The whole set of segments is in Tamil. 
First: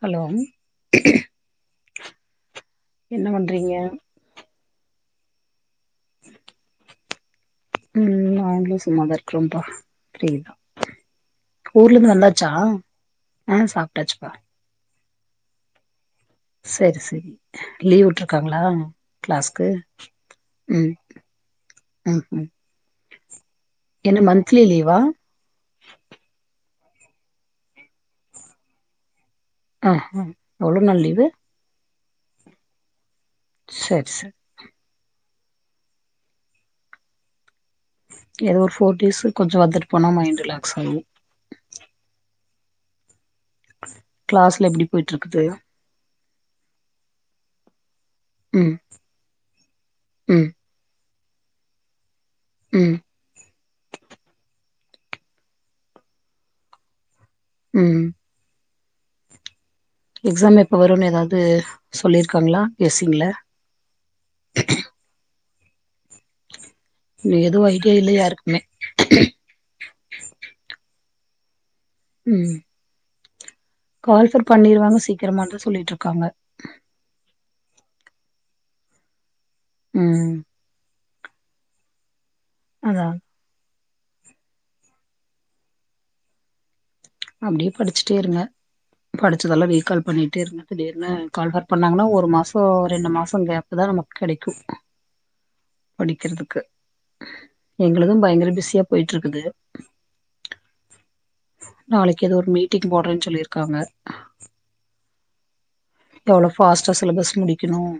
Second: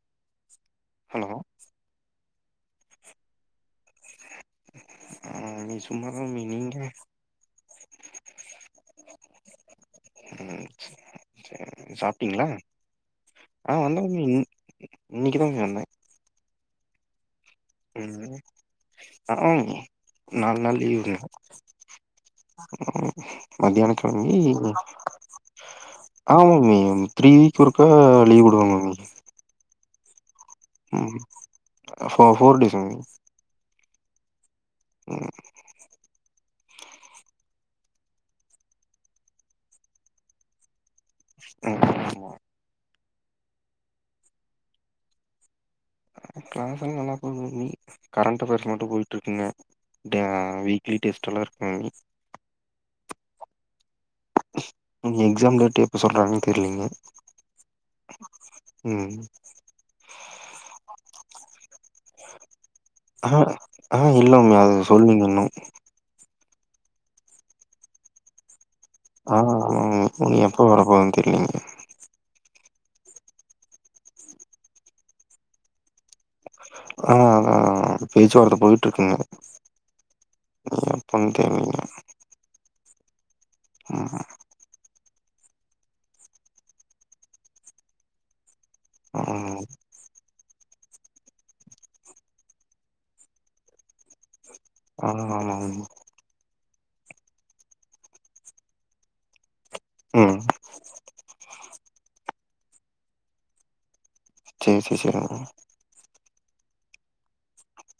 ஹலோ ஹலோ என்ன பண்றீங்க [unintelligible] சும்மாதா மம்மீ நீங்க ம் ம் நாங்ளு சும்மாதா இருக்குரோம்பா ஃப்ரீதா, ம் சரி ஊர்லருந்து சாப்ட்டீங்களா வந்தாச்சா, ஆ சாப்டாச்சு பா இன்னிக்கிதா மம்மீ வந்தே சரி சரி உம் ஆமா கிளாஸ்க்கு மம்மீ நாள் நாளு ம் லீவுங்க ம் ம் அ ம் மத்தியானோ என்ன கெழம்பி மந்த்லி லீவா ஆமா மீ த்ரீ வீக் ஒருக்கா லீவ் விடுவாங்க மீ. ஆஹ்ஹா எவ்ளோ நாள் லீவு? போ போர் டேஸ் மம்மி சரி சரி ம் ஏதோ ஒரு ஃபோர் டேஸ்சு கொஞ்சம் வந்துட் போனா மைண்டு ரிலாக்ஸ்ஸாகும். உம் ஆமா க்ளாஸ்லா எப்டி போயிட்ருக்குது? க்ளாஸ்லா நல்லா போது மம்மி கரண்ட் பேர் ம் மட்டும் போயிட்ருக்குங்க, டே ம் வீக்லி டேஸ்ட்லா இருக்கு மம்மி உம் எக்ஸாம் டேட்டு எப்போ சொல்றாங்கன்னு தெரியலிங்க. உம் உம் எக்ஸாம் எப்ப வருனு எதாவது சொல்லிருக்காங்ளா? எசிம்ல ஆ ஆ இல்ல மம்மி அது சொல்லீங்க இன்னு இங்க எதும் ஐடியா இல்ல யாருக்குமே. ஆஹ் ஆமா உ நீ எப்ப வரப்போர வீட்ல நீங்க கால்பர் பண்ணிருவாங்க சீக்கிரமானுதா சொல்லிட்ருக்காங்க ஆஹ் அதான் பேச்சுவார்த்த போயிட்டுருக்குங்க ம் பண் தேவையில்ல. அதான் முஹும் அப்டியே படிச்சுிட்டே இருங்க ம் படிச்சதெல்லாம் ரீகால் பண்ணிட்டேருங்க திடீர்னு கால்ப பண்ணாங்கன்னா ஒரு மாசம் ரெண்டு மாசம் கேப் தான் நமக்கு கிடைக்கும் ஆஹ் ஆமாமா எங்களுதும் பயங்கர பிஸியா போயிட்டு இருக்குது உம் நாளைக்கு ஏதோ ஒரு மீட்டிங் போடுறேன்னு சொல்லியிருக்காங்க சரி சரி சரி எவ்வளோ பாஸ்ட்டா சிலபஸ் முடிக்கணும்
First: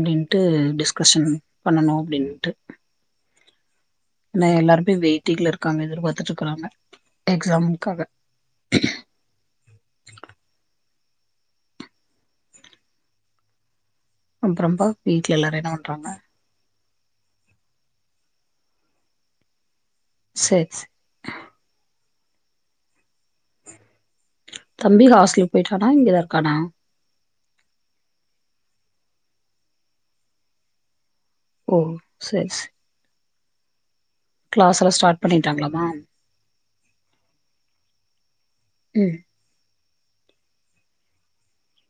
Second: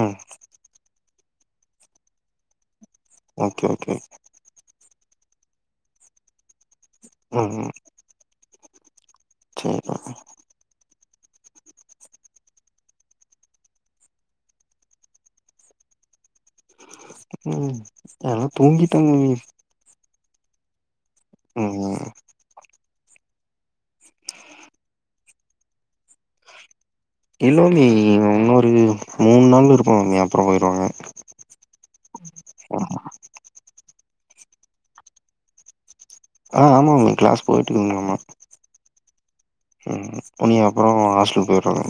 ம் எக்கஷன் பண்ணனும் அப்படின்ட்டு ஓகே ஓகே. என்னாஎல்லாருமே வெயிட் வைட்டிகல இருக்காம எதிர்பார்த்துட்டு இருக்காங்க எக்ஸாம்க்காக [inaudible] சேரி [unintelligible] அப்றம்பா வீட்ல எல்லாரு என்ன வண்றாங்க உம் எல்லா தூங்கிடாங்கங்க சேர் ச உம் தம்பி ஹாஸ்டலுக்கு போயிட்டானா இங்கதா இருக்கானா இல்லண்ணி இவ உன்னோரு வியு மூண் நாள் இருப்பாங்க அப்பற போயிருவாங்க ஓ செரி செ கிளாஸ் எல்லா ஸ்டார்ட் பண்ணிட்டாங்களாமா ஆஹ் ஆமாங்கண்ணி கிளாஸ் போயிட்டுதா வந்தானாமா உம் உம் தொன்னி அப்பற ஹாஸ்டல் போய்றதாங்க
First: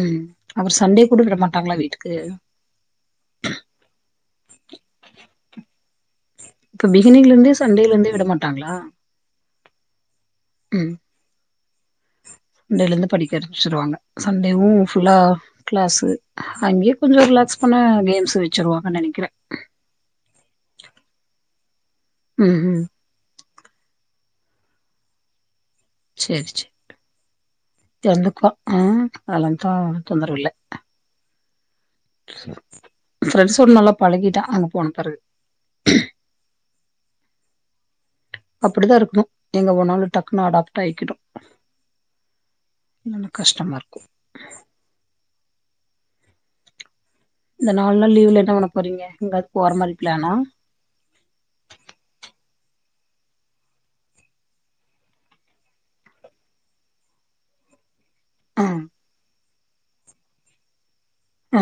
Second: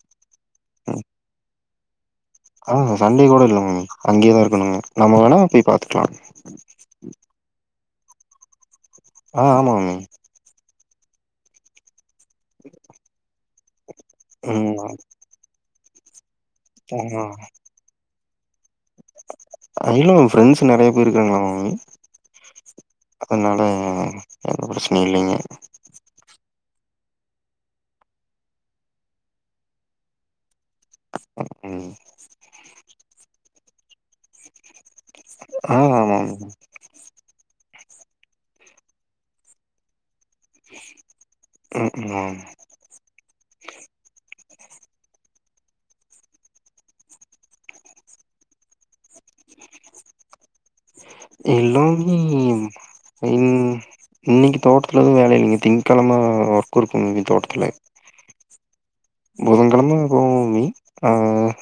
உம் அவர் சண்டே கூட விட மாட்டாங்களா வே ஆ சண்டே கூட இல்லங்க அங்கேயேதா இருக்காங்க நம்ம வேணா போய் பாத்துக்லா இ விட மாட்டாங்களா ஆஹ் ஆமாங்க உம் இன்னைலருந்து படிக்கிற ச்சுருவாங்க சண்டேவு ம் ஃபுல்லா கிளாஸு அங்கே கொஞ்ச ரிலாக்ஸ் பண்ண கேம்ஸ் வெச்சுருவா அ இல்ல மேம் ஃப்ரெண்ட்ஸ் நெறைய பேரு இருக்காங்களா மேம் ம் ம் அதனால எந்த பிரச்சனையு இல்லைங்க தெந்துக்கு ஆஹ் அலன்த்தா தொந்தரவு இல்ல உம் ஃப்ரெண்ட்ஸோட நல்லா பழகிட்டா அங்க போணு ஆ ஆமாங் அப்டிதா இருக்கணு எங்க போனாலு டக்குன்னு அடாப்ட் ஆயிக்கனு ம் ம். இல்லனா கஷ்டமா இருக்கு இந்த நாலு நாள் லீவ்ல என்ன பண்ண போறீங்க எங்காது போற மாரி பிளானா எல்லாமே உம் உம் இன்னைக்கு தோட்த்துல எது வேல இல்ல திங்கெழம ஒர்க் இருக்கு இனி தோட்டத்துல ஆஹ் புதங்கெழம போவோமே ஆஹ் ஆ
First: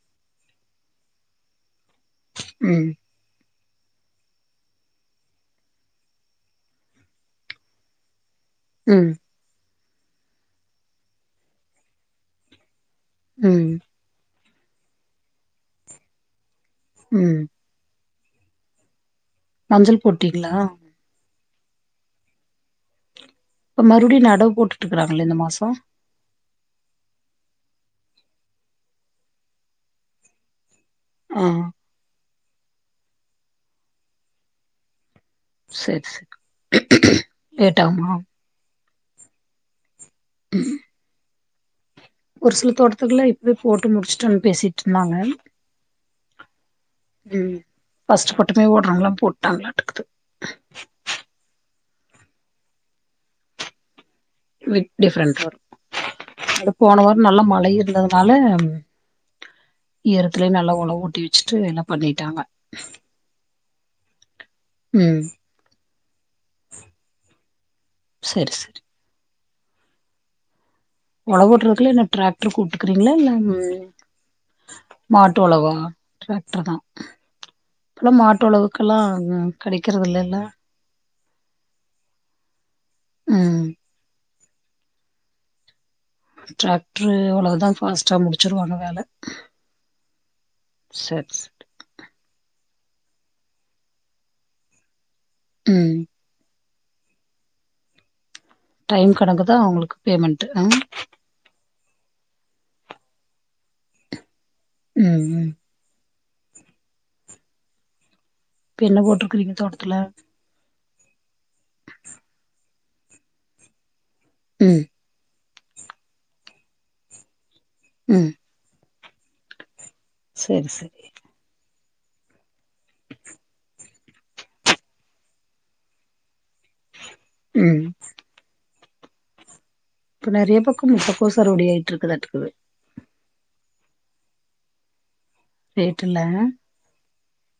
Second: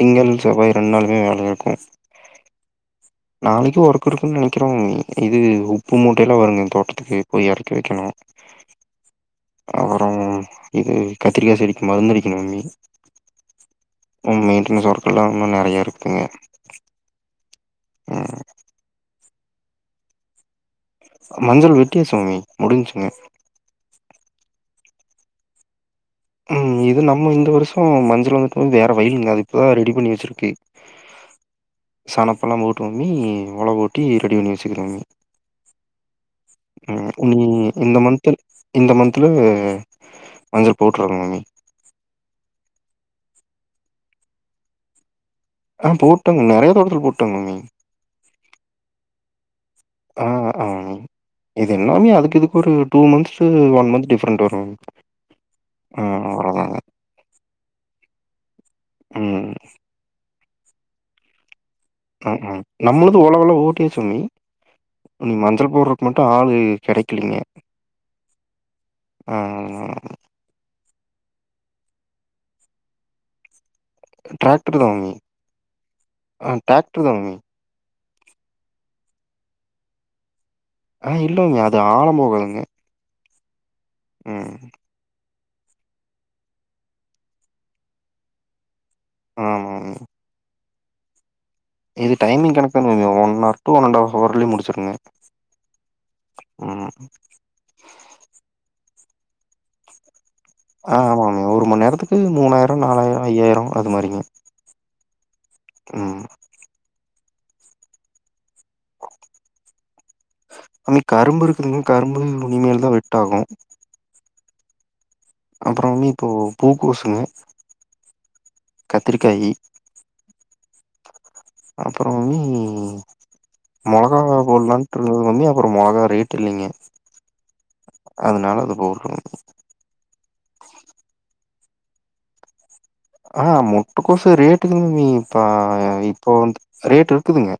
திங்கள் செவ்வாய் ரெண்ட் நாளுமே வேல இருக்கு உம் நாளைக்கு ஒர்க் இருக்குன்னு நினைக்கிறோங் இது உப்பு மூட்டையலா வருங் தோட்டத்துக்கு போயி எறக்கி வெக்கணு ம் அப்புறோ இது கத்திரிக்கா செடிக்கு மருந்து அடிக்கணுங் அண்ணி ம் இன்னு மெயின்டெனன்ஸ் ஒர்க்கெல்லா இன்னு நெறயா இருக்குங்க உம் ம் மஞ்சள் போட்டீங்ளா மஞ்சள் வெட்டியாசு மம்மி முடிஞ்ச்சுங்க இப்ப மறுபடியு நடவு போட்டுட்டு இருக்கறாங்ளா இந்த மாசோ உம் இது நம்ம இந்த வருஷொ மஞ்சள் வந்துட்டு வேற வயலுங்க அது இப்பதா ரெடி பண்ணி வச்சிருக்கு ஆ அனப்புலா போட்டுண்ணி ஒலவோட்டி ரெடி பண்ணி வச்சிக்கிறோம்ங்க சேர் சேர் நீ இந்த லேட்டாகுமா மந்த்து இந்த மந்த்ல ம் ம் அண்ணி ஒரு சில தோட்டத்துக்குலா இப்வே போட்டு முடிச்சுட்டோன் பேசிட்ருந்தாங்க ஆ போட்டுங் நெறையா தோட்டத் ம் ஃபஸ்ட் பட்டமே ஓட்றாங்லா போட்டாங்ளாட்ருக்குது ஆ ஆ மம்மி இது எல்லாமே அதுக்கு இதுக்கு ஒரு two months one month different வரு மம்மி டுவிக் டிஃப்ரென்ட் வரு ஆ அது அவ்ளோதாங்க போன வாரொ நல்லா மழை இருந்தது னால ம் நில்த்திலே நல்ல ஒலவோட்டி வச்சிட்டு எலா நம்ளது ஒலவுல ஓட் டீசுனி ம் மஞ்சள் போட்றக்கு மட்டூ ஆளு கெடைக்கலியே செரி செரி ஆஹ் ஒழவு விட்டுறக்குலா என்ன ட்ராக்டர் கூப்டுக்குறீங்களா இல்ல உன் ட்ரக்டர் தாங் ஆ டிராக்டர் தா ட்ரக்டர் தாங் மேம் இப்பல்லா மாட்டு ஒழவுக்கெல்லா ம் கெடைக்கிறது இல்லல்ல ஆ இல்லைங்க அது ஆழோ போகாதுங்க ம் உம் ட்ரக்ட்ரு அவ்ளோதா ஃபாஸ்டா முடிச்சுடுவாங்க வேல ஆமா மாமி. சர் ஸ்ட் இது டைமிங் கணக்கு தானங்க one R two and half அவர்லேய முடிச்சுருங்க உம் உம் டைம் கணக்கு தா உங்களுக்கு பேமெண் ஆ ஆமாமா ஒரு மணி நேரத் துக்கு மூணாயிரோ நாலாயிரோ ஐயாயிரோ அது மாரிங்க ம் ம் ம் இப்ப என்ன போட்டுருக்றீங்க தோட்டத்துல ம் கரும்பு இருக்குதுங்கா கரும்பு உனிமேல தா வெட்டாகூ ம் அப்றோ நீபோ பூக்கோசுங்க ம் கத்திரிக்காயி செரி செரி அப்புறம் ம் மொளகா போடலான்ட்டுருந்தேங்க அப்றோ மொளகா ரேட் டில்லைங்க ம் அத்னால அது போட் சரவெடியா ஆயிட்ருக்குது அட்டுக்குது ஆ மொட்டுக்கோசூ ரேட்டு கம்மி பா ரேட்டுல்ல இப்போ வந்துட் ரேட்டு குதுங்க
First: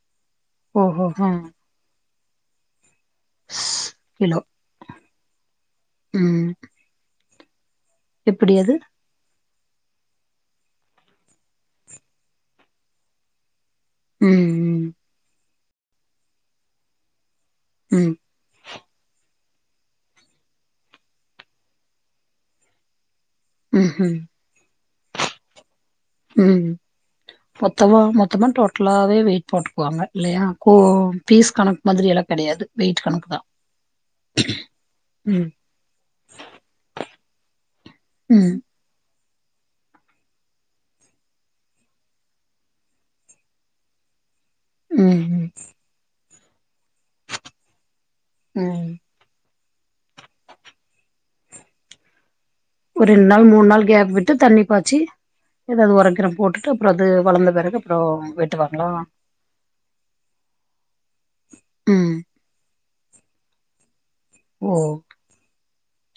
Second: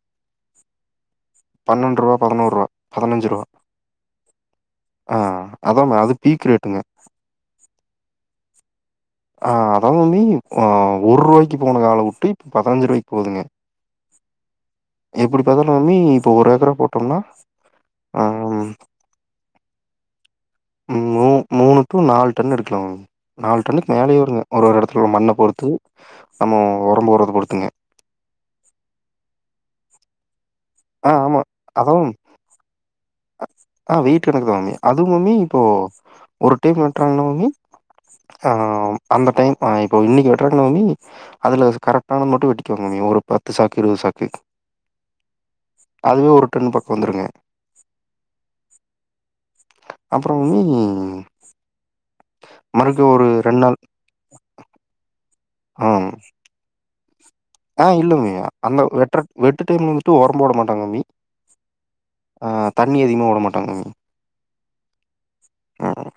ஓஹோ ஹ்ம் பதினோரூவா பதினஞ்சு ரூவா கிலோ ஆ அதாம அது பீக் ம் ரேட்டுங்க எப்டி அது ஆ அதாவ் நீ ஆ ஒரு ரூவாய்கு போன காலோ விட்டு இப்ப பதினஞ்சு ரூவாய்க்கு போகுதுங்க ம் ம் எப்டிப் புரியல ம்ச் இன்னும் மூணு டூ நாலு டன்னு எடுக்கலாமே நாலு டன்னுக்கு ம் மேலேயே ம் எடுத்துட்டு வர மண்ணை பொறுத்து ம் புல்லாவே வெயிட் போட்டுக்குவாங்க இல்லையா ஓ பீஸ் கணக்கு மாதிரி எல்லாம் தெரியாது வெயிட்பண்ணு ஆஹ் வீட்டு கணக்கு தான் கம்மி அதுவும் கம்மி ம் இப்போ ஒரு டைம் கட்டுறாங்கன்னா ம்க் ம் ஹாம் அந்த டைம் இப்போ இன்னைக்கு வெட்டுறமமி அதுல கரெக்ட்டானது மட்டும் வட்டிக்குவாங்கி ஒரு பத்து சாக்கு இருவது சாக்கு உம் அதுவே ஒரு டன் பக்கம் வந்துருங்க ம் அப்புற உம்ம் ஒரு ரெண்டு நாள் மூண் நாள் கேப் விட்டு தண்ணி பாச்சு ஆ ஏதாவது உரங்கிறம் போட்டுட்டு பட் புரியல ஆ இல்லங்கையா அந்த வெட்றடைம்ல உறம் போடமாட்டாங்க மம்மி ம் தண்ணி அதிகமா விட மாட்டாங்க ஓக் வேற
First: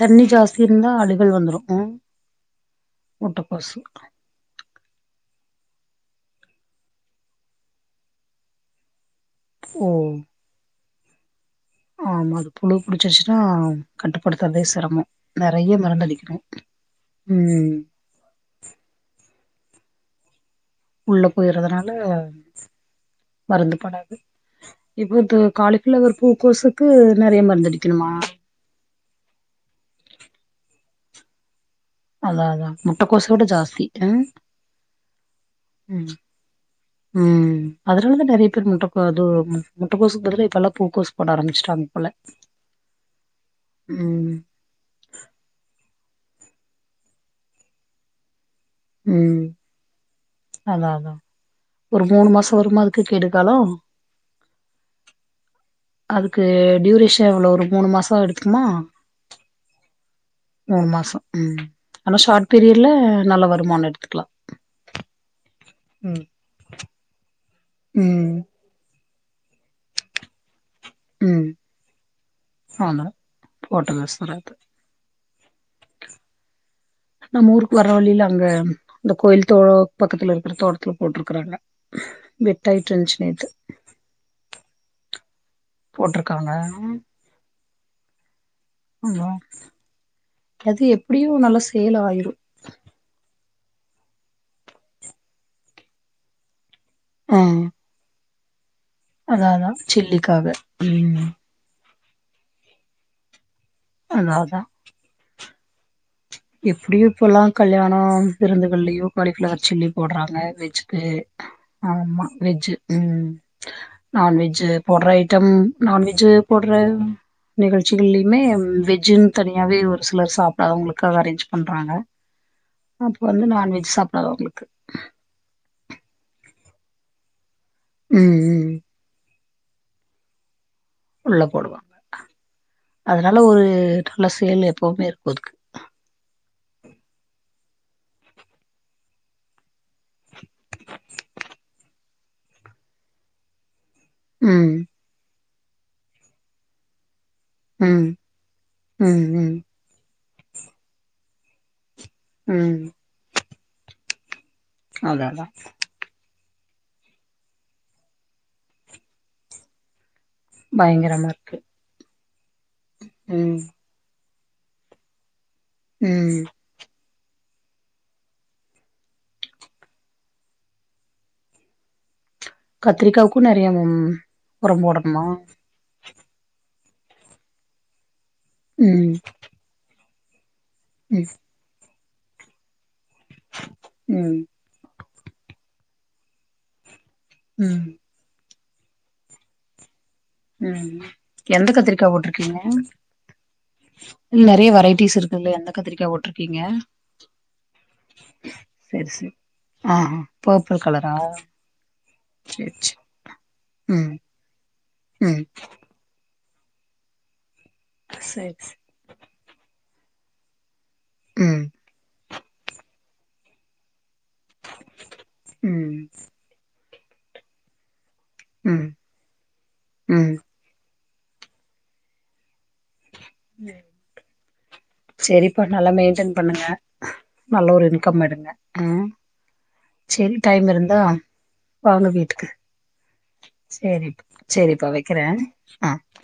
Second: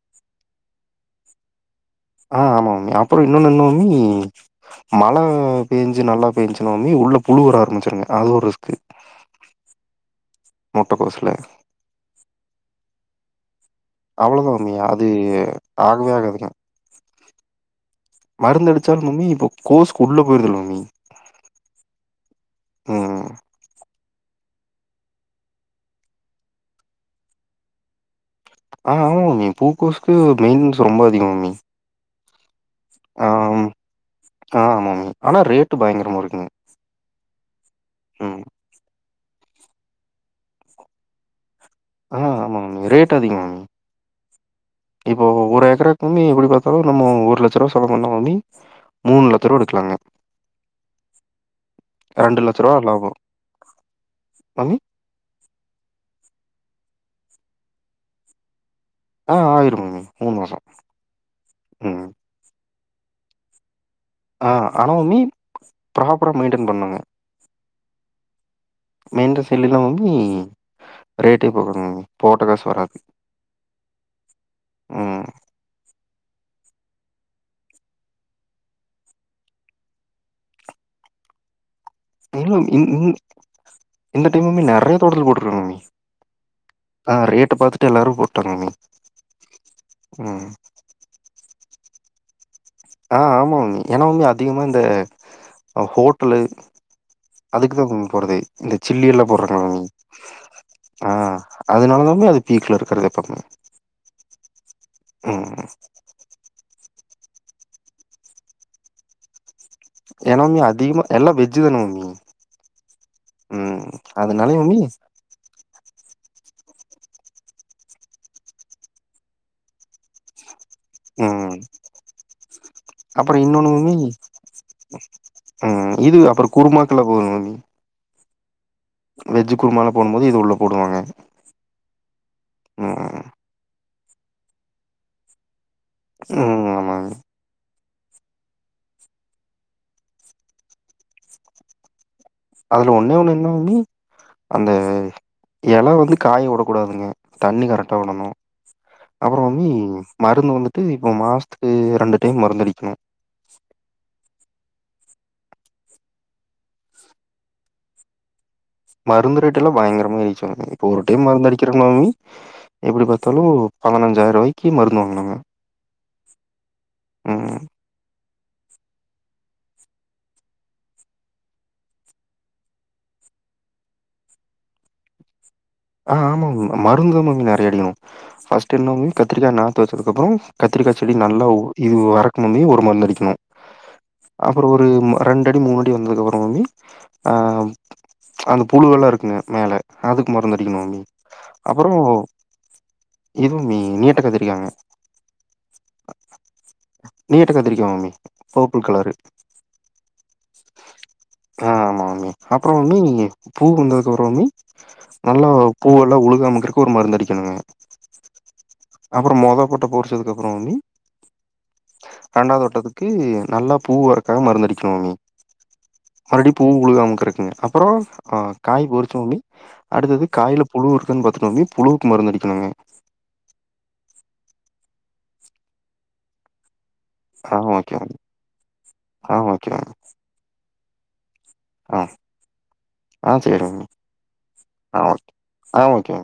தண்ணி ஜாஸ்தி இருந்தா அழிதல் வந்துரும் ஆஹ் ஆமா அப்புறம் இன்னொன்னு இன்னொன்னு இன்ன ச் மழை பேஞ்சு நல்லா பேஞ்சோனமே உள்ள புழுவர ஆரம்பிச்சிருங்க அது ஒரு ரிஸ்கு ஓ முட்டைகோசுல ஆமா அது புழு புடிச்சிருச்சின்னா அவ்ளவுதான் இனியா அது மருந்து ஆகவே அடிக்கணு ஆகாதுங்க ம் மருந்து அடிச்சாலும் கோசுக்கு உள்ள போயிருக்கும் உள்ள போறதுனால ம் மருந்து போகாது இப்ப காலிபிளவருக்கு ஒரு கோசுக்கு நிறைய மருந்து அடிக்கணுமா ஆஹ் ஆமா மேம் பூக்கோசுக்கு மெயின்டன்ஸ் ரொம்ப அதிகம் மேம் அழாதுதான் முட்டக்கோசோட ஜாஸ்தி ஆ ஆமாம்மி ஆனா ரேட்டு பயங்கரமா இருக்குங்க உம் அதனாலதான் ம் நிறைய பேர் முட்டைக்கோசு முட்டக்கோசு இப்பல்லாம் பூக்க ஆரம்பச்சிடுச்சு ஆமா மேம் ஆமா ரேட் அதிகம் மேம் ம் இப்போ ஒரு ஏக்க மம்மி எப்படி பார்த்தாலும் நம்ம ஒரு ஓலச்சரூவா செலவு பண்ணா மம்மி மூணு லட்சருவா எடுக்கலாங்க அதான் அதான் ஒரு மூணு ரெண்டு மாசம் லட்ச ரூவா வருமா அதுக்கு லாபோ கேடுக்காலோ மாமி அதுக்கு டியூரேஷன் எவ்ளோ ஒரு மூணு மாசம் எடுத்துக்குமா ஆஹ் ஆயிரு [unintelligible] மூணு மாசம் உம் ஆனா ஷார்ட் பீரியட் ல நல்ல வருமானம் எடுத்து ஆஹ் ஆன [unintelligible] ப்ராப்பரா மெயின்டென் பண்ணுங்க உம் மெயண்ட [unintelligible] ரேட்டே ம் போ [unintelligible] போட்டகாஸ்வராது ஆமா போட்டுங்க உம் நம்ம ஊருக்கு வர்ற வழியில அங்க அந்த கோயில் தோ பக்கத்துல இருக்கிற தோட்டத்துல போட்டிருக்கறாங்க [unintelligible] இ இந்த டைமுமே நெறைய தொடல் போடு [unintelligible] போட்ருக்காங்க அ ரேட்ட பாத்து [unintelligible] ஆமா ம் அது எப்டியு நல்ல சேல் ஆயிரும் ஆஹ் ஆமா மம்மி ஏனா மம்மி அதிகமா இந்த ஹோட்டலு ஆ அதுக்குதா [unintelligible] போறது இந்த சில்லி எல்லா அதா போடுறாங்களா அதா மம்மி சில்லிக்காக ம் ஆஹ் அதனாலதா அது பீக்ல இருக்கறது எப்பமே [unintelligible] உம் எப்டியோ இப்பலா கல்யாணம் விருந்துகள்லயோ [unintelligible] சில்லி போடுறாங்க ஏன்னா மம்மி வெஜ்க்கு அதிகமா எல்லா வெஜ்ஜு தான மம்மி ஆமாம் வெஜ்ஜு ம் அதனால நான்வெஜ்ஜு மம்மி போடுற ஐட்டம் நான்வெஜ்ஜு போடுற நிகழ்ச்சிகள்லயுமே வெஜ்ஜுன்னு தனியாவே ஒரு சிலர் சாப்டாதங்க உம் அப்ப அப்புறம் வந்து இன்னொன்னு நான்வெஜ் மம்மி சாப்டாதவங்களுக்கு ம் இது அப்புறம் குருமாக்கல போது மம்மி உம் உம் வெஜ் குருமால போடும்போது இது உள்ள போடுவாங்க உள்ள போடுவாங்க ம் அதனால ஒரு நல்ல செயல் எப்பவுமே இருக்கும் அதுக்கு உம் ஆமா [unintelligible] அதுல ஒன்னே ஒண்ணு என்ன மம்மி அந்த ம் எல வந்து காய உடக்கூடாதுங்க தண்ணி கரெக்டா ம் விடணும் ம் அப்புற ம் வம் மருந்து வந்துட்டு இப்போ மாசத்துக்கு ரெண்டு டைம் ம் மருந்தடிக்கணும் [unintelligible] மருந்து ரேட்டு எல்லாம் பயங்கரமா ஏறி ச இப்ப ஒரு டைம் பயங்கரமா மறந்து இருக்கு அடிக்கிறா மாமி எப்படி பார்த்தாலும் ம் பதினஞ்சாயிர ரூபாய்க் கீ மருந்து வாங்னாங்க உம் உஹ் கத்திரிக்காவுக்கும் நிறைய உரம் போடணமா ஆஹ் ஆமா மருங்தூத மாமி நிறைய அடிக்கணும் பஸ்ட என்னோ ம் கத்திரிக்கா நாத்து அதுக்கப்புறம் கத்திரி செடி ம் நல்லா இது வறக்கும் முன்னையே ஒரு மருந்தடிக்கணும் ம் [unintelligible] அப்பறோ ஒரு ரெண்டு அடி மூணடி வந்ததுக்கப்றோ மாமி ஆஹ் ம் அனுப் புழுவெல்லா இருக்குங்க மேல அதுக்கு மட் உம் எந்த கத்திரிக்கா போட்ருக்கீங்க இது மாமி நீட்ட இல்ல நெறைய கத்திரிக்காங்க வெரைட்டிஸ் இருக்குல்ல எந்த கத்திரிக்கா போட்ருக்கீங்க நீட்ட கத்திரிக்கா மாமி பர்பிள் செரி கலரு செரி ஆஹ் ஆஹ் பப்பிள் கலரா அப்பறோ சேரி மாமி சேரி பூ ம் வந்ததுக்கப்பறோ மாமி ம் நல்லா பூ எல்லா உழுகாமிக்கிறக்கு ஒரு மருந்து அடிக்கணுங் [unintelligible] சேரி சேரி அப்பறோ மொத [unintelligible] பொறிச்சதுக்கப்பறோ மாமி உம் ரெண்டாவ் தோட்டத்துக்கு நல்லா பூ வரக்காக மருந்தடிக்கணு மாமி உம் உழுகாமிக்கருக்குங்க அப்பறோ ஆஹ் காய் பொறிச்சு மாமி அடுத்தது ம் காய்ல புழு இருக் கா பாத்துக்கோங்மி புழுவுக்கு மருந்து அடிக்கணுங்க செரிப்பா நல்லா மெய்ன்டன் பண்ணுங்க ஆ நல்ல ஒரு ஓகே மாமி இன்கம் எடுங்க ம் ஆ ஓகே மாமி செரி டைம் இருந் தா ஆ வாங்க வீட்டுக்கு ஆ சேரி மாமி செரி செரிப்பா ஆ வெக்கறே ஓகே ஆ ஆஹ் ஓகே மாமி